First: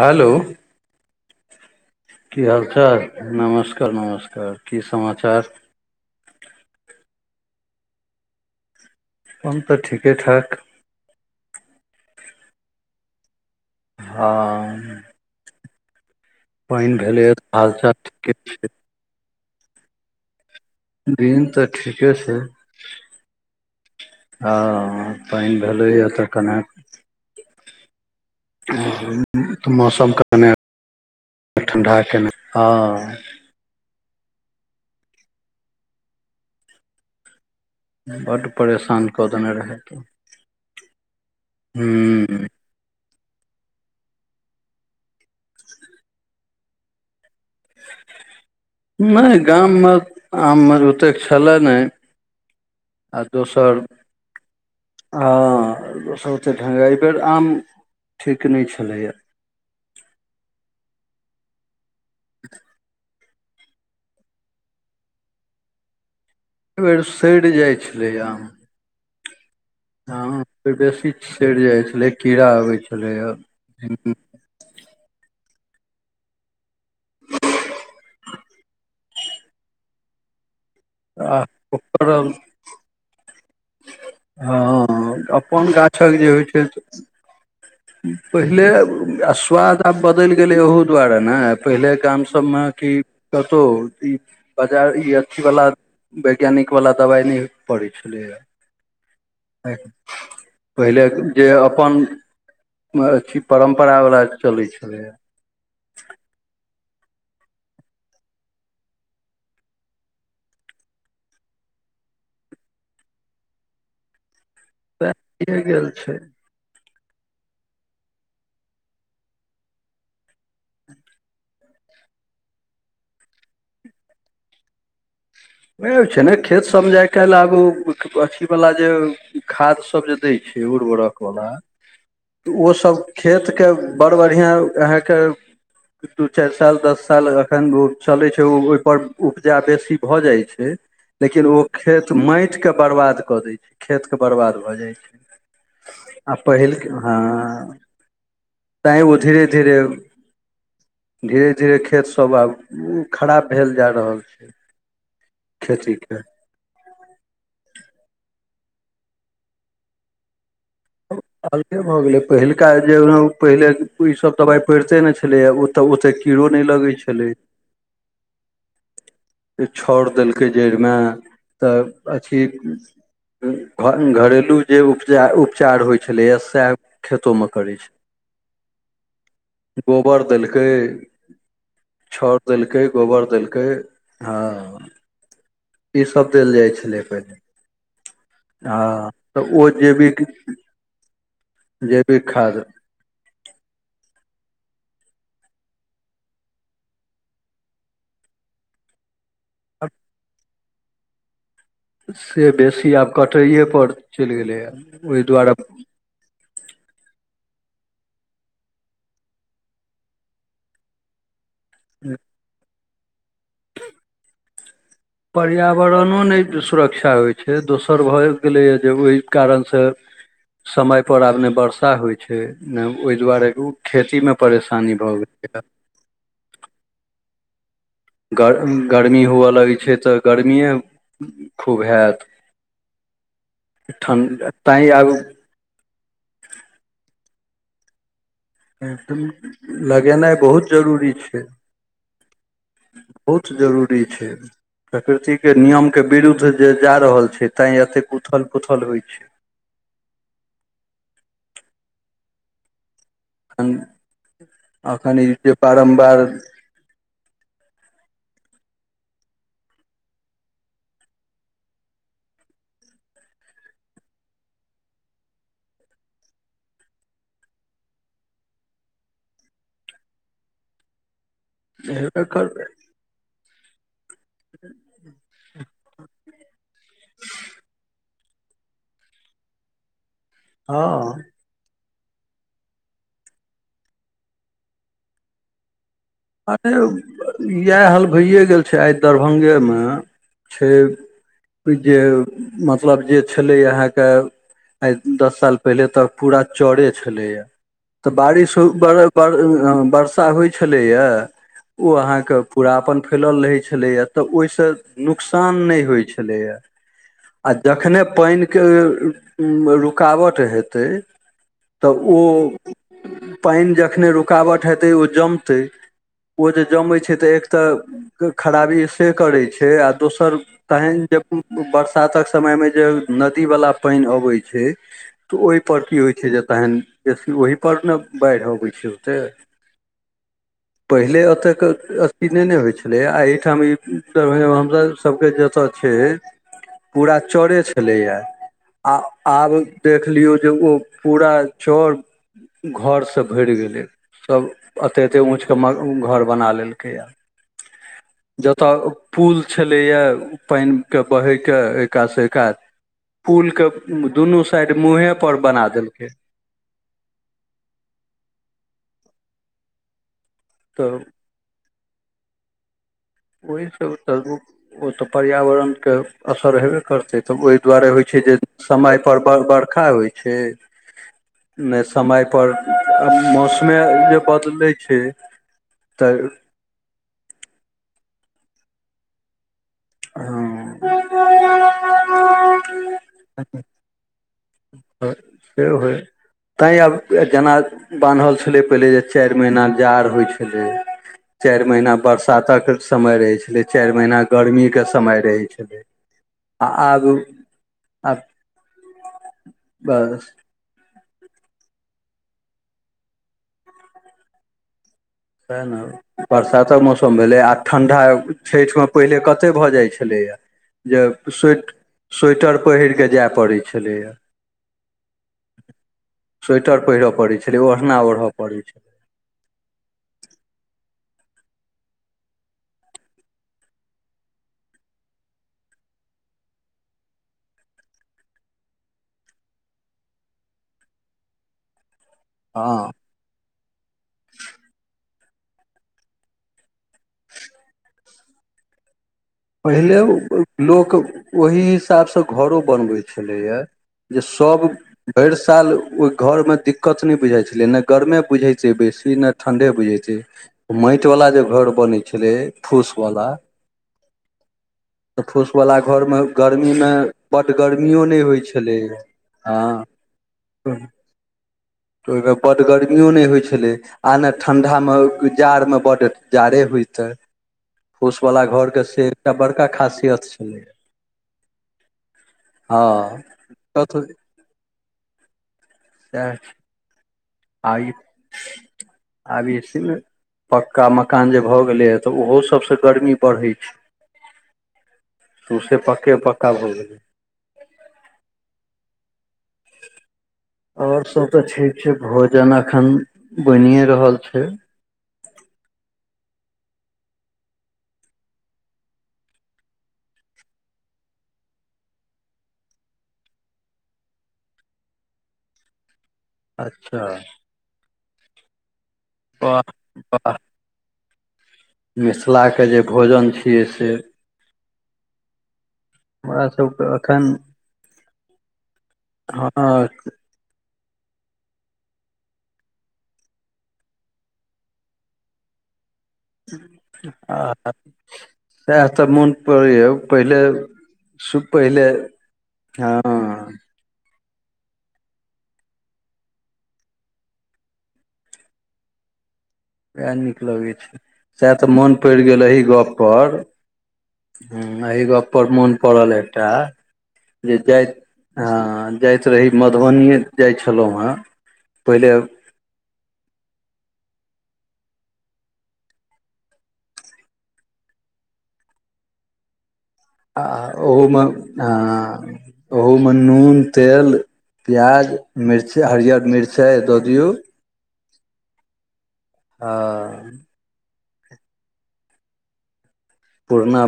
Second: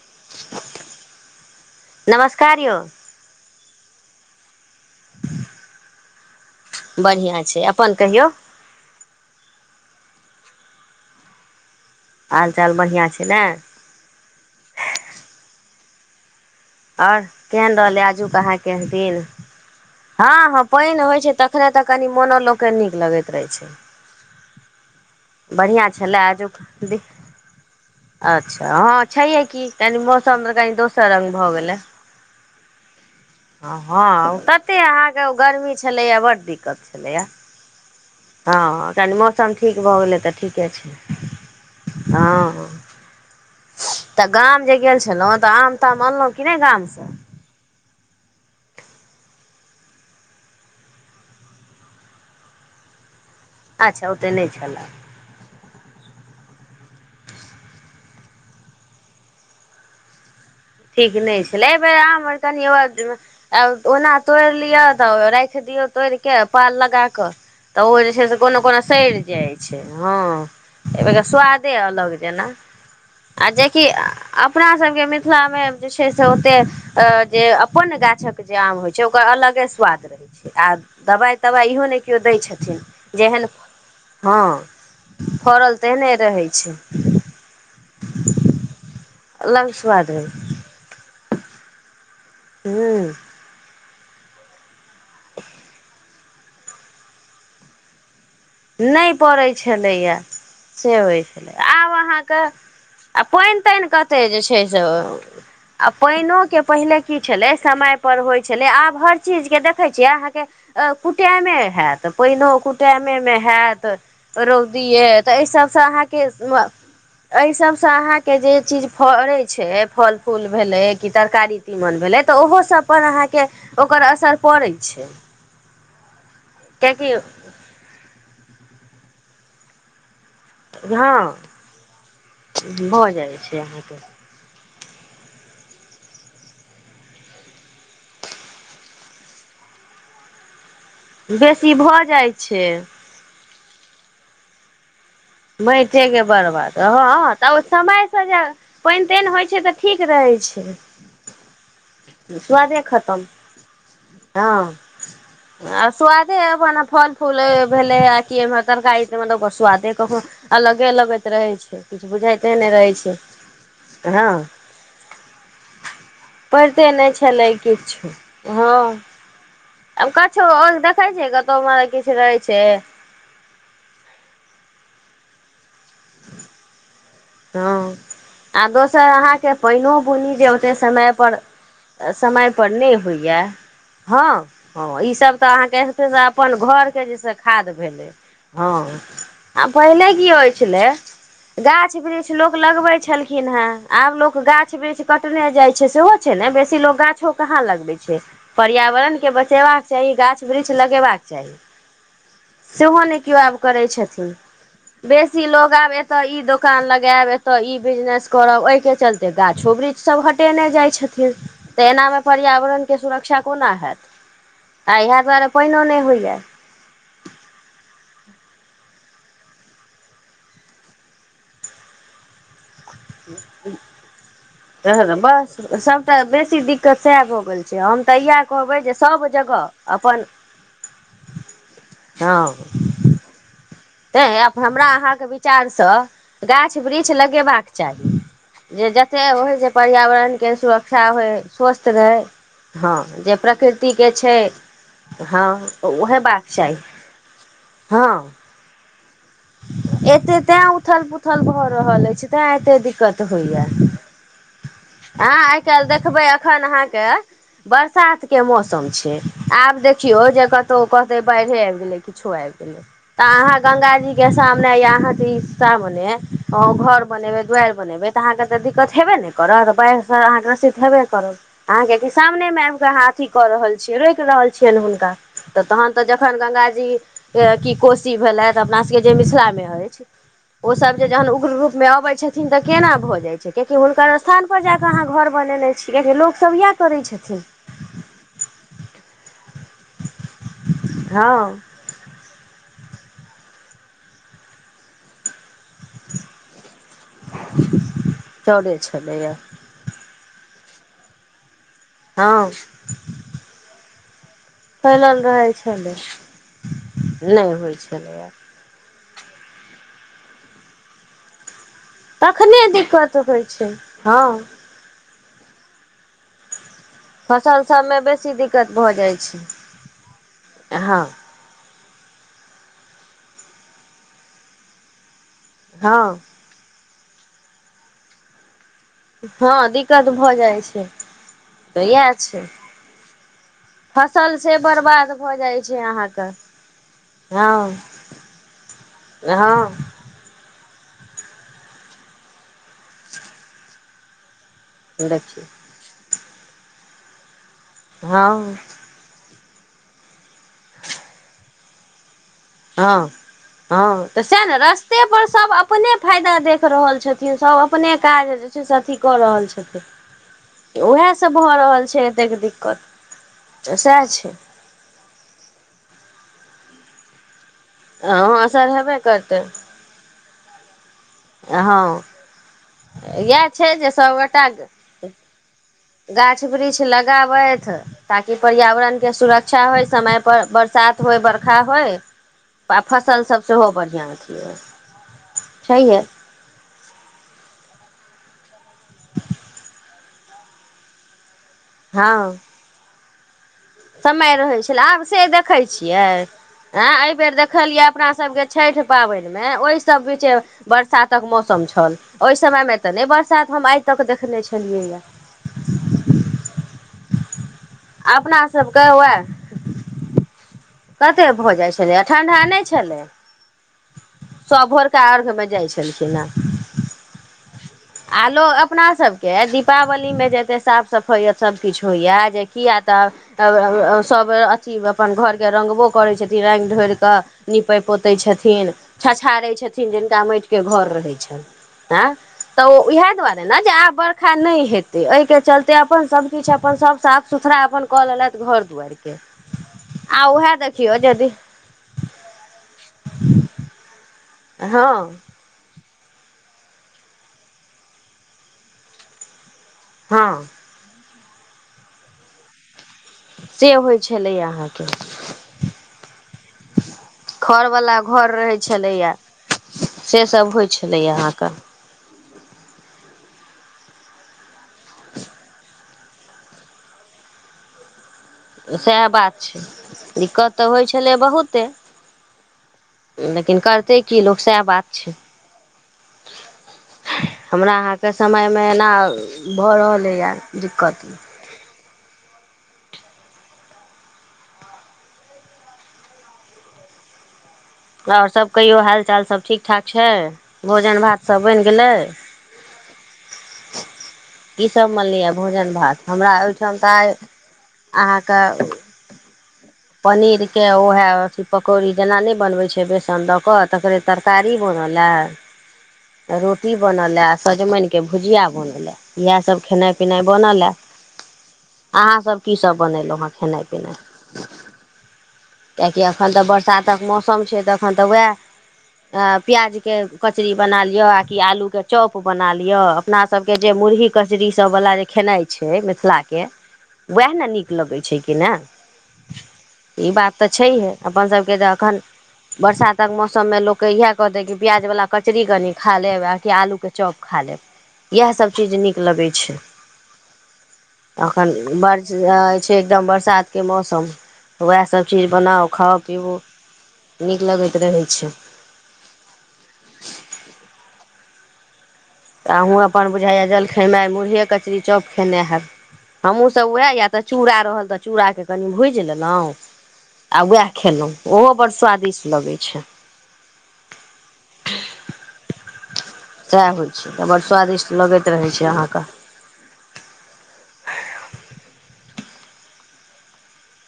हलो की नमस्कार यौ हालचाल नमस्कार नमस्कार की समाचार बढ़िआँ छै अपन कहियौ अपन तऽ ठीके ठाक हाल चाल बढ़ियाॅं छै नै हाँ आर केहन हालचाल रहलै आजू ठीके आहाँ के दिन हाँ हाँ पाइन होइ छै दिन तखने तऽ कनि ठीके छै मोनो लोकके नीक लगैत रहै छै हँ पानि बढ़ियाॅं भेलैए तऽ छलय आजु कने [inaudible] अच्छा हाँ छैहे की तऽ तनी मौसम कने त कनि दोसर रंग भऽ गेलै ठंडा केने हँ हाँ तते अहाँके गर्मी छलैए बड्ड दिक्कत छलै ए बड परेशान कऽ देने रहय भऽ गेलै तऽ ठीके छै हू हँ तऽ गाम जे गेल छलहुँ तऽ आम ताम अनलहुँ कि नहि गामसे [inaudible] नहि गाममे आम अर ओतेक छलय नहि आ दोसर अच्छा ओते नहि छलए आ सभ ओतेक ढंग एहि बेर आम ठीक नहि छलैए ठीक नहि छलै एहि बेर आम अर कनी ओ आ ओना तोड़ि लियअ तऽ राखि दियऔ तोड़ि के पाल एहि बेर लगा क सड़ि जाइ तऽ ओ छलै जे छै से आम कोनो कोना सइड़ आम हाँ बेसी सड़ि स्वादे जाइ छलै अलग कीड़ा जेना अबै छलैए आ जेकि अप अपना सबके मिल मिथिला में जे छै से ओते अ जे अपन गाछक जे आम होय छै ओकर अलगे स्वाद रहे आ दबाइ आ तबाइ इहो नहि ओकर केओ दै छथिन जेहन हँ हाँ अपन फड़ल तेहने गाछक जे होइ रहै छै पहिले आ अलग स्वाद आब रहै बदलि छै गेलै ओहु दुआरे ने पहिलेके गाम सबमे कि हूँ कतहु ई बाजार ई अथी वाला वैज्ञानिक वाला दवाई नहि पड़ै छलैया नहि पड़ैत छलैए से पहिले होइ जे छलै आब अपन अहाँके आ अथी पाइन ताइन परम्परा कतै वाला जे छै चलै से छलैए ओ पाइनो के पहिले की छलै समय पर होइत छलै आब हर चीजके देखै छियै अहाँके कुटैमे हैतऽ पहिनोहो कुटेमे मे होयत रौदी सएह तऽ एहि भए सबसे गेल छै अहाँके एहि सबसे अहाँके जे चीज फड़े छै फल फूल भेले कि तरकारी तीमन भेलै तऽ ओहो सब पर अहाँके ओकर असर पड़ै छै ओ छै ने खेत समझाय किएकि काल आब अथी वाला जे खाद सब जे द छै हँ उर्वरक वाला त ओ सब भऽ जाइ खेत छै के अहाँके बड़ बढ़ियाॅं अहाँके दू चार साल दस साल अखन ओ चलैत छै ओ ओहिपर उपजा बेसी भऽ जाइत छै छै लेकिन ओ बेसी भऽ खेत जाइ माइट के छै बर्बाद कऽ दै छै खेत के बर्बाद भऽ जाइ छै मैटे के आ बरबाद पहिल हँ ह तऽ समय से जे तैँ पैन ओ तैन होइ धीरे छै तऽ धीरे ठीक रहै छै छै धीरे धीरे खेतसभ आब ओ खतम खराब भेल जा रहल छै हँ आ खेतीके स्वादेना फल फूल भेलै कि तरकारी म ब सुआादे क आगे भऽ गेलै पहिलका नहि रहै जे छै पहिले हँ ईसभ दबाइ पहिढ़िते नहि छलैए ओतऽ गोटे कीड़ो नहि लअ नै छेलै किछो हँ छाउर आब कछो देलकै जैड़मे देखै छियै तऽ कतहु किछु रहै अथि छै घ घरेलू जे उपचा उपचार होइत छलैए अ हँ आ दोसर अहाँके पानिओ गोबर बुनी जे देलकै ओते समयपर छाउर समयपर देलकै नहि गोबर होइए देलकै हँ हँ ई सब तऽ अहाँकेे ईसभ देल अपन जाइ घर छलै के जे छै पहिले खाद भेलै हँ तऽ आ ओ पहिले जैविक की होइ छलै गाछ जैविक वृक्ष लोग खाद लगबै छलखिन ह आब लोग गाछ वृक्ष कटने जाय छै सेहो छै ने बेसी लोग गाछो कहाँ लगबै छै पर्यावरण के ब सेेबाका आब चाही गाछ वृक्ष लगेबाक चाही से बेसी सेहो नै केओ आब कटैए करै पर छथि चलि गेलैए ओहि बेसी लोग दुआरे आब एतऽ ई दोकान लग गायब एतऽ ई बिजनेस करब ओइके चलते गाछो वृक्ष सब हटेने जाइ छथिन तऽ एनामे पर्यावरणके सुरक्षा कोना हैत आ इएह दुआरे पानिओ नहि होइएा इच्षछा होइ छै दोसर भए गेलैए जे ओहि कारणसँ समय पर आब ने वर्षा होइ छै नहि ओहि दुआरे ओ खेतीमे परेशानी भऽ बस गेलैए से हम तऽ इएह गर कहबै जे गर्मी सब हुअ जगह लगै छै तऽ अपन गर्मिए खूब हैत हँ तैँ ठण्ड आब हमरा तैँ आब अहाँके विचारसँ गाछ वृक्ष लगेबाक चाही जे जतेक होइ जे लगेनाइ पर्यावरणके बहुत सुरक्षा जरूरी होय छै स्वस्थ रहय हँ जे प्रकृतिके छै प्रकृति हँ के नियम के ओ हेबाक विरुद्ध जे चाही जा रहल छै तें एतेक हँ उथल पुथल होइ छै एते तें उथल पूथल भऽ रहल अछि तें एते दिक्कत तऽ होए एखन एखन ई आँ जे आइ काल्हि बारम्बार देखबै एखन अहाँके बरसात मौसम छै आब देखियौ जे कतौ कहते बाढ़े आबि गेलै किछो आबि गेलै अहाँ गंगा जी के सामने या अह के इ घर बनेबे दुआाररि बनेबे तऽ अहाँके त दिककत हेबे हेडेन न करब बाढ़े से अहाँके ग्रसित हेबे करत अहाँ क सामने एकर मे आबि क आहाअथि क रहल छियै रोकि रहल छियैन हुनका तऽ तहन तऽ जब अखन गंग जी या की कोशी भेलैथ अपना सबके जे मिथिला मे अछि ओ सब जे हँ जहन उग्र रुप जे अबे छथिन तऽ केना भ जाय छथिन कियाक हुनकर स्थान पर जाक अहाँ घर बनेने छी कियकि लोकसभ इएह आरे करै छथिन इएह हाल भइए गेल छै आइ दरभंगेमे छै हँ जे मतलब जे छलय अहाँके आइ दस साल पहिले तऽ पूरा चड़े छलेया तऽ बारिश चले छलैए ज्यादा होइ छलैया ओ अहाँके हँ पूरा अपन फैलल रहै छलैया तऽ ओहिसँ फैलल रहै नुकसान नहि छलै होइ छलैएा नहि आ होइ जखनेहि छलैए पानिके रुकावट हेतै तऽ ओ तखने दिक्कत होइ छै पानि जखने हँ रुकावट हेतै ओ जमतै ओ जे छै त एक फसल सभमे त बेसी दिक्कत खराबी भऽ से जाइ करै छै आ दोसर हँ पैन सातक समयमे जे नदी वला पानि अबै छै त ओहि पर की हँ होइ छै जे तहन बेसी ओहि पर ने बाढ़ि अबै छै ओते हँ दिक्कत भऽ जाइ छै पहिले एतेक तऽ इएह अथी नहि छै ने होइत छलै आ एहिठाम फसल से ईर बर्बाद सभके भऽ जाइ जतऽ छै अहाँके पूरा चरे हँ छलैए आ आब हँ देख लियौ जे ओ पूरा चर घरसँ भरि गेलै सभ एते एते ऊंच देखियौ के घर बना लेलकै या हँ जतऽ पुल छलयया पैनि के बहे के एका त स हँ हँ तऽ सएह ने साइड रस्ते मुँहे पर सभ बना अपने देलकै फायदा देख रहल छथिन सभ अपने काज जे छै से अथी कऽ रहल छथिन तऽ उएह सब भऽ रहल छै एतेक दिक्कत ओहिसँ सएह तऽ छै ओ तऽ पर्यावरणके असर हेबे करतै तऽ ओहि दुआरे होइ छै जे हँ असर समय हेबे पर करतै बर बरखा होइ छै नहि हँ समयपर आ इएह छै मौसमे जे सभगोटा बदलै छै तऽ गाछ वृक्ष लगाबैथ ताकि पर्यावरण के सुर अच्छा होइ समय पर हँ बरसात होय बर्खा होय आ फसलसभ सेहो बढ़िआँ छियै से होइ तैँ आब जेना बान्हल छलै पहिले जे चारि महीना जाड़ होइ छलै चारि महिना हँ बरसातक के समय रहे छले चारि महीना गर्मी के लाआब समय से रहै देखे छलै छियै आ ऐं आब अयबेर देखलिये अपना आब सब के छठ पाबनि ओहि सबी बस छै बरसात तक मौसम छल ओहि समय मे तऽ नहि बरसात हम आइ तक देखने छलियै या त ने बरसातक मौसम भेलै आ ठण्डा अपना सबके छठिमे उएह पहिले कतेक भऽ जाइ छलैएा जे कते भऽ स्वे जाइ छलैए ठण्ढा स्वेटर नहि पहिर छलै कऽ जाय पड़ै छलैए सभ भोरका अर्घ मे जाइ छलखिन हे स्वेटर पहिरय पड़ै छलै ओढ़ना आ ओढ़य लोक पड़ै छलै अपनासभके दीपावलीमे जेतै साफ सफैअत सब किछु होइया जे किया तऽ अब अब सब अथी अपन घर के रंगबो करै छथिन रा्ग ढरिकऽ नीपे पोते छथिन छछाड़े छथिन जिनका माटिक के घर रहे छैन ऐं त हँ ओ इहै दुआरे ने जे आब बरा नहि हेैते चलते अपन सब किछु अपन सब साफ सुथड़ा अपन कऽ लेलथि घर दुआार के पहिले लोक यदि ओही हिसाबसँ घरो बनबै छलैए जे सब हँ भरि साल ओहि घरमे दिक्कत नहि बुझाइ छलै ने गरमे बुझैत छै बेसी ने ठंडे बुझे छै हँ माटि वाला जे घर बन छले फूस से होइ छै फूस वालला घरमे गर्मी मे बड खरवला गर्मियो नहि घर होइ रहै छलै छलैए से सब होइ हँ छलैए अहाँके तऽ ओहिमे बड गर्मियो नहि होइ छै छलै आ नहि ठण्डामे जाड़मे बड जाड़े होइत सएह बात छै खासियत दिक्कत छलै तऽ होइ छलै बहुते हँ लेकिन करतै की लोक सएह बात छै अ आ हमरा ई अहाँके समयमे एना आब इस भऽ ने रहलैए पक्का दिक्कत मकान जे भऽ गेलै ह तऽ ओहो सब गर्मी बढ़े छै सोसै पक्के पक्का भ गैलै आओर सब कहियो हाल चाल सब ठीक ठाक छै भोजन आओर भात सब तऽ बनि ठीक गेलै छै भोजन अखन बनिए रहल छै कि सब मनलैअ भोजन भात हमरा ओहिठाम तऽ आइ अहाँके पनीर के उहए अथी पकौड़ी जेना नहि बनबै छै बेसन दऽ कऽ तकरे तरकारी ब नल ए [inaudible] रोटी अच्छा बनलए सजमनि के भुजिया बनलए वाह इएहसभ खेनाइ पिनाइ वाह बनल हए अहाँसभ की मिथिलाके सभ जे बनेलहुँ हेँ भोजन खेनाइ छियै से पिनाइ किएकि एखन तऽ हमरा सभके बरसातक एखन मौसम छै तऽ एखन तऽ उएह हँ प्याजके कचरी बना लिअ आ कि आलूके चॉप बना लिअ अपना सबके जे मुरही कचरी सब बला जे खेनाइ छै मिथिलाक के उएह ने नीक लगैत छै कि ने सएह तऽ मोन पड़ैए ई बात पहिले तऽ छैहे अपन सु सभके जे पहिले एखन हँ बरसातक मौसममे लोकके इहए कहतै कि प्याज बला कचरी कनि खा लेब आ कि आलूके चॉप खा लेब इएह सभ चीज नीक लगैत छै उएह नीक लगै छै अखन सएह तऽ मोन बर्ष पड़ि गेल एही छै गप्प एकदम पर बरसातके मौसम उएह ह एह सभ चीज गप पर बनाउ मोन खाउ पड़ल पीबू एकटा नीक जे लगैत जाइत रहै छै हँ जाइत रही मधुबनिए जाइ छलहुँ हेँ पहिले तऽ अहूँ अपन बुझाइए जल खेनाइ मुरहए कचरी चप खेनाइ है हमहूँ सभ उएह यए तऽ चूड़ा रहल तऽ चूड़ाके कनि भूजि लेलहुँ आ उएह खेलहुँ ओहूमे ओहो बड़ आँ स्वादिष्ट लगै छै ओहूमे नून तेल प्याज मिर्चा सएह होइ छै तऽ बड्ड स्वादिष्ट लगैत रहैत छै अहाँके हँ पुरना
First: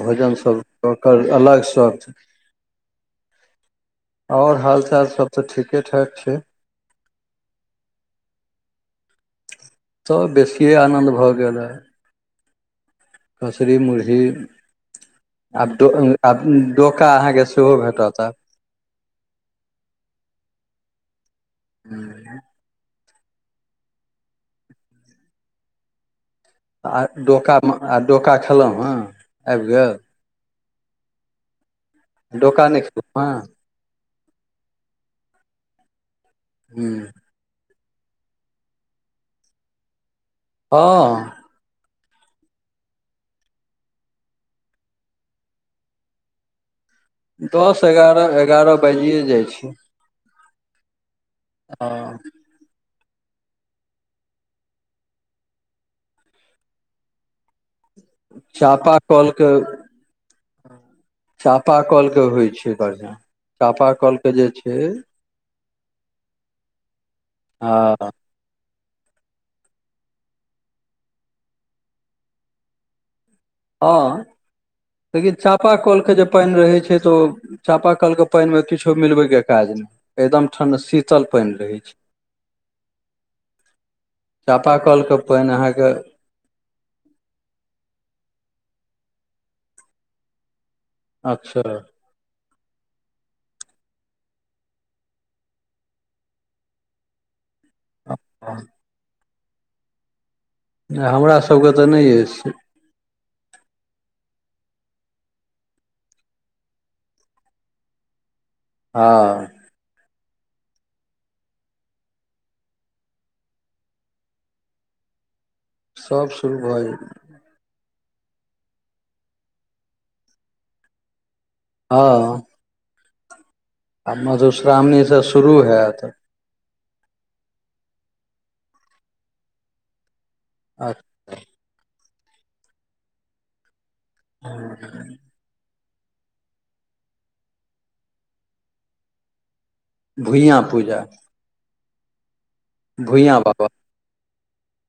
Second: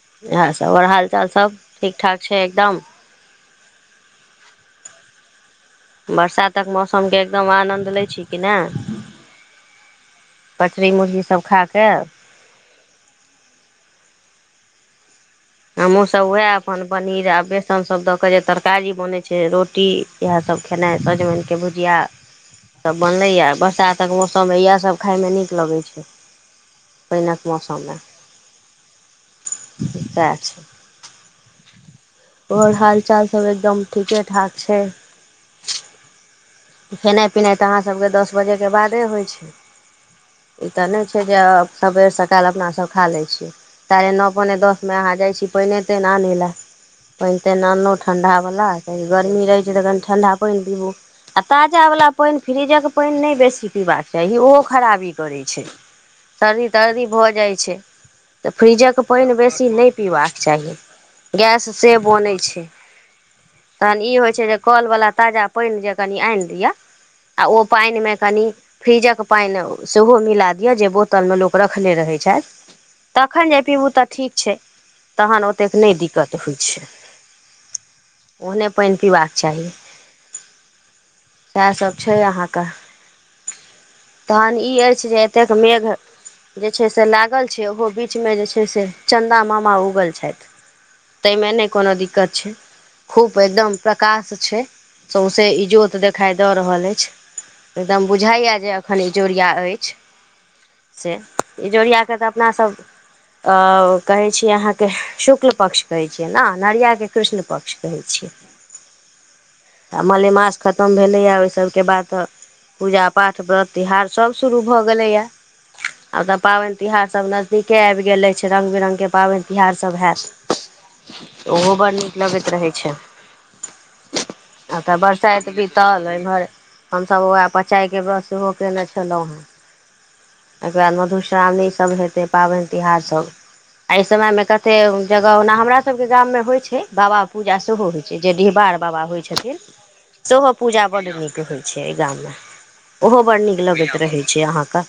भोजन सभ इएहसभ आओर ओकर हालचाल सभ अलग ठीक शौख ठाक छै एकदम आओर हाल चाल सब तऽ ठीक बरसातक मौसमके एकदम आनन्द लै छी कि नहि तऽ बेसिए कचरी आनन्द मुरही सभ खा कऽ कसरी मुरही आब डो हमहूँ सभ आब उएह अपन डोका पनीर आ अहाँके सेहो बेसनसभ दऽ भेटत क आब जे तरकारी बनैत छै रोटी इएह सभ सब खेनाइ सजमनके भुजिआ सब बनलैएा बरसातक मौसममे इएह सभ खाायमे नीक लगै छै आ पानिक डोकामे मौसममे आ डोका खेलहुँ हेँ आबि गेल सभ डोका आओर नहि हाल खेलहुँ चाल हेँ सब एकदम ठीके ठाक छै हूँ खेनाइ पिनाइ तऽ अहाँ सबके दस बजेके बादे होइ छै ई तऽ नहि छै हँ जे सबेर सकाल अपनासभ खा लै छी सााढे नओ पौने दसमे अहाँ जाइ छी पइने तइन आनै लए पानि तानि दस आनलहु ठंडा एगारह बला एगारह कनी बाजिए जाइ गर्मी रहै छै तऽ कनि ठंडा पानि पीबू आ ताजा बाला हँ पानि फ्रिजक पानि नहि बेसी पीबाक चाही ओहो खराबी करै छै सर्दी तर्दी भऽ जाइ छै तऽ चापा फ्रिजक कल पानि के बेसी नहि पीबाक चाही गैस चापा से कल के बनैत होइ छै बढ़िआँ चापा तहन ई कल के होइ छै जे कल बला ताजा पानि जे कनि आनि दिअ आ ओ हँ पानिमे कनि फ्रीजक पानि सेहो मिला दिअ जे बोतलमे लोक रखने रहै छथि तखन जे पीबू तऽ हँ ठीक छै लेकिन तहन ओतेक नहि चापााकलके जे दिक्कत पानि होइ रहैत छै तऽ ओ चापााकलके पानिमे ओहने किछो पानि पीबाक मिलबैके चाही काज नहि एकदम ठण्ड शीत सएह सभ छै अहाँके तहन ई चापा कल अछि के जे एतेक पानि मेघ अहाँके जे छै से लागल छै ओहो बीचमे जे छै से चन्दा मामा उगल छथि तहिमे अच्छा नहि कोनो दिक्कत छै खूब एकदम प्रकाश छै सौसे इजोत त देखाई दऽ रहल अछि एकदम बुझाया जे एखन ईजोरिया अछि से हमरा सबके ईजोरिया नहि कऽ तऽ अछि अपनासभ अ कहैत छियै अहाँके शुक्ल पक्ष कहैत छियै न अनहरियाके कृष्ण पक्ष कहैत छियै हँ आ मलेमास खतम भेलैए ओहि सभके बाद तऽ पूजा पाठ व्रत तिहार सभ शुरू भऽ गेलैया सब आबतऽ शुरू पाबन भऽ तिहार सब नजदीके ह गेलै छै रंग बिरंगके पाबनि तिहार सब हैयत ओहो बड़ नीक हँ लगैत रहैत छै आ मधुश्रामणीसँ राइत बितल एमहर हमसभ उएह पचायके ब्रश सेहो केयने छलहुँ ओके आ बाद मधुश्राावणीसभ हेतै पाबनि तिहारसभ एहि समय मे कते जगह ओना हमरा हमरा सभके गाममे होइ छै बाबा पूजा सेहो होइ छै जे डिहबार बाबा होइ छथिन सेहो पूजा बड नीक होइत छै एहि गाममे ओहो भुइयाँ बड़ नीक बाबा लगैत रहैत छै अहाँके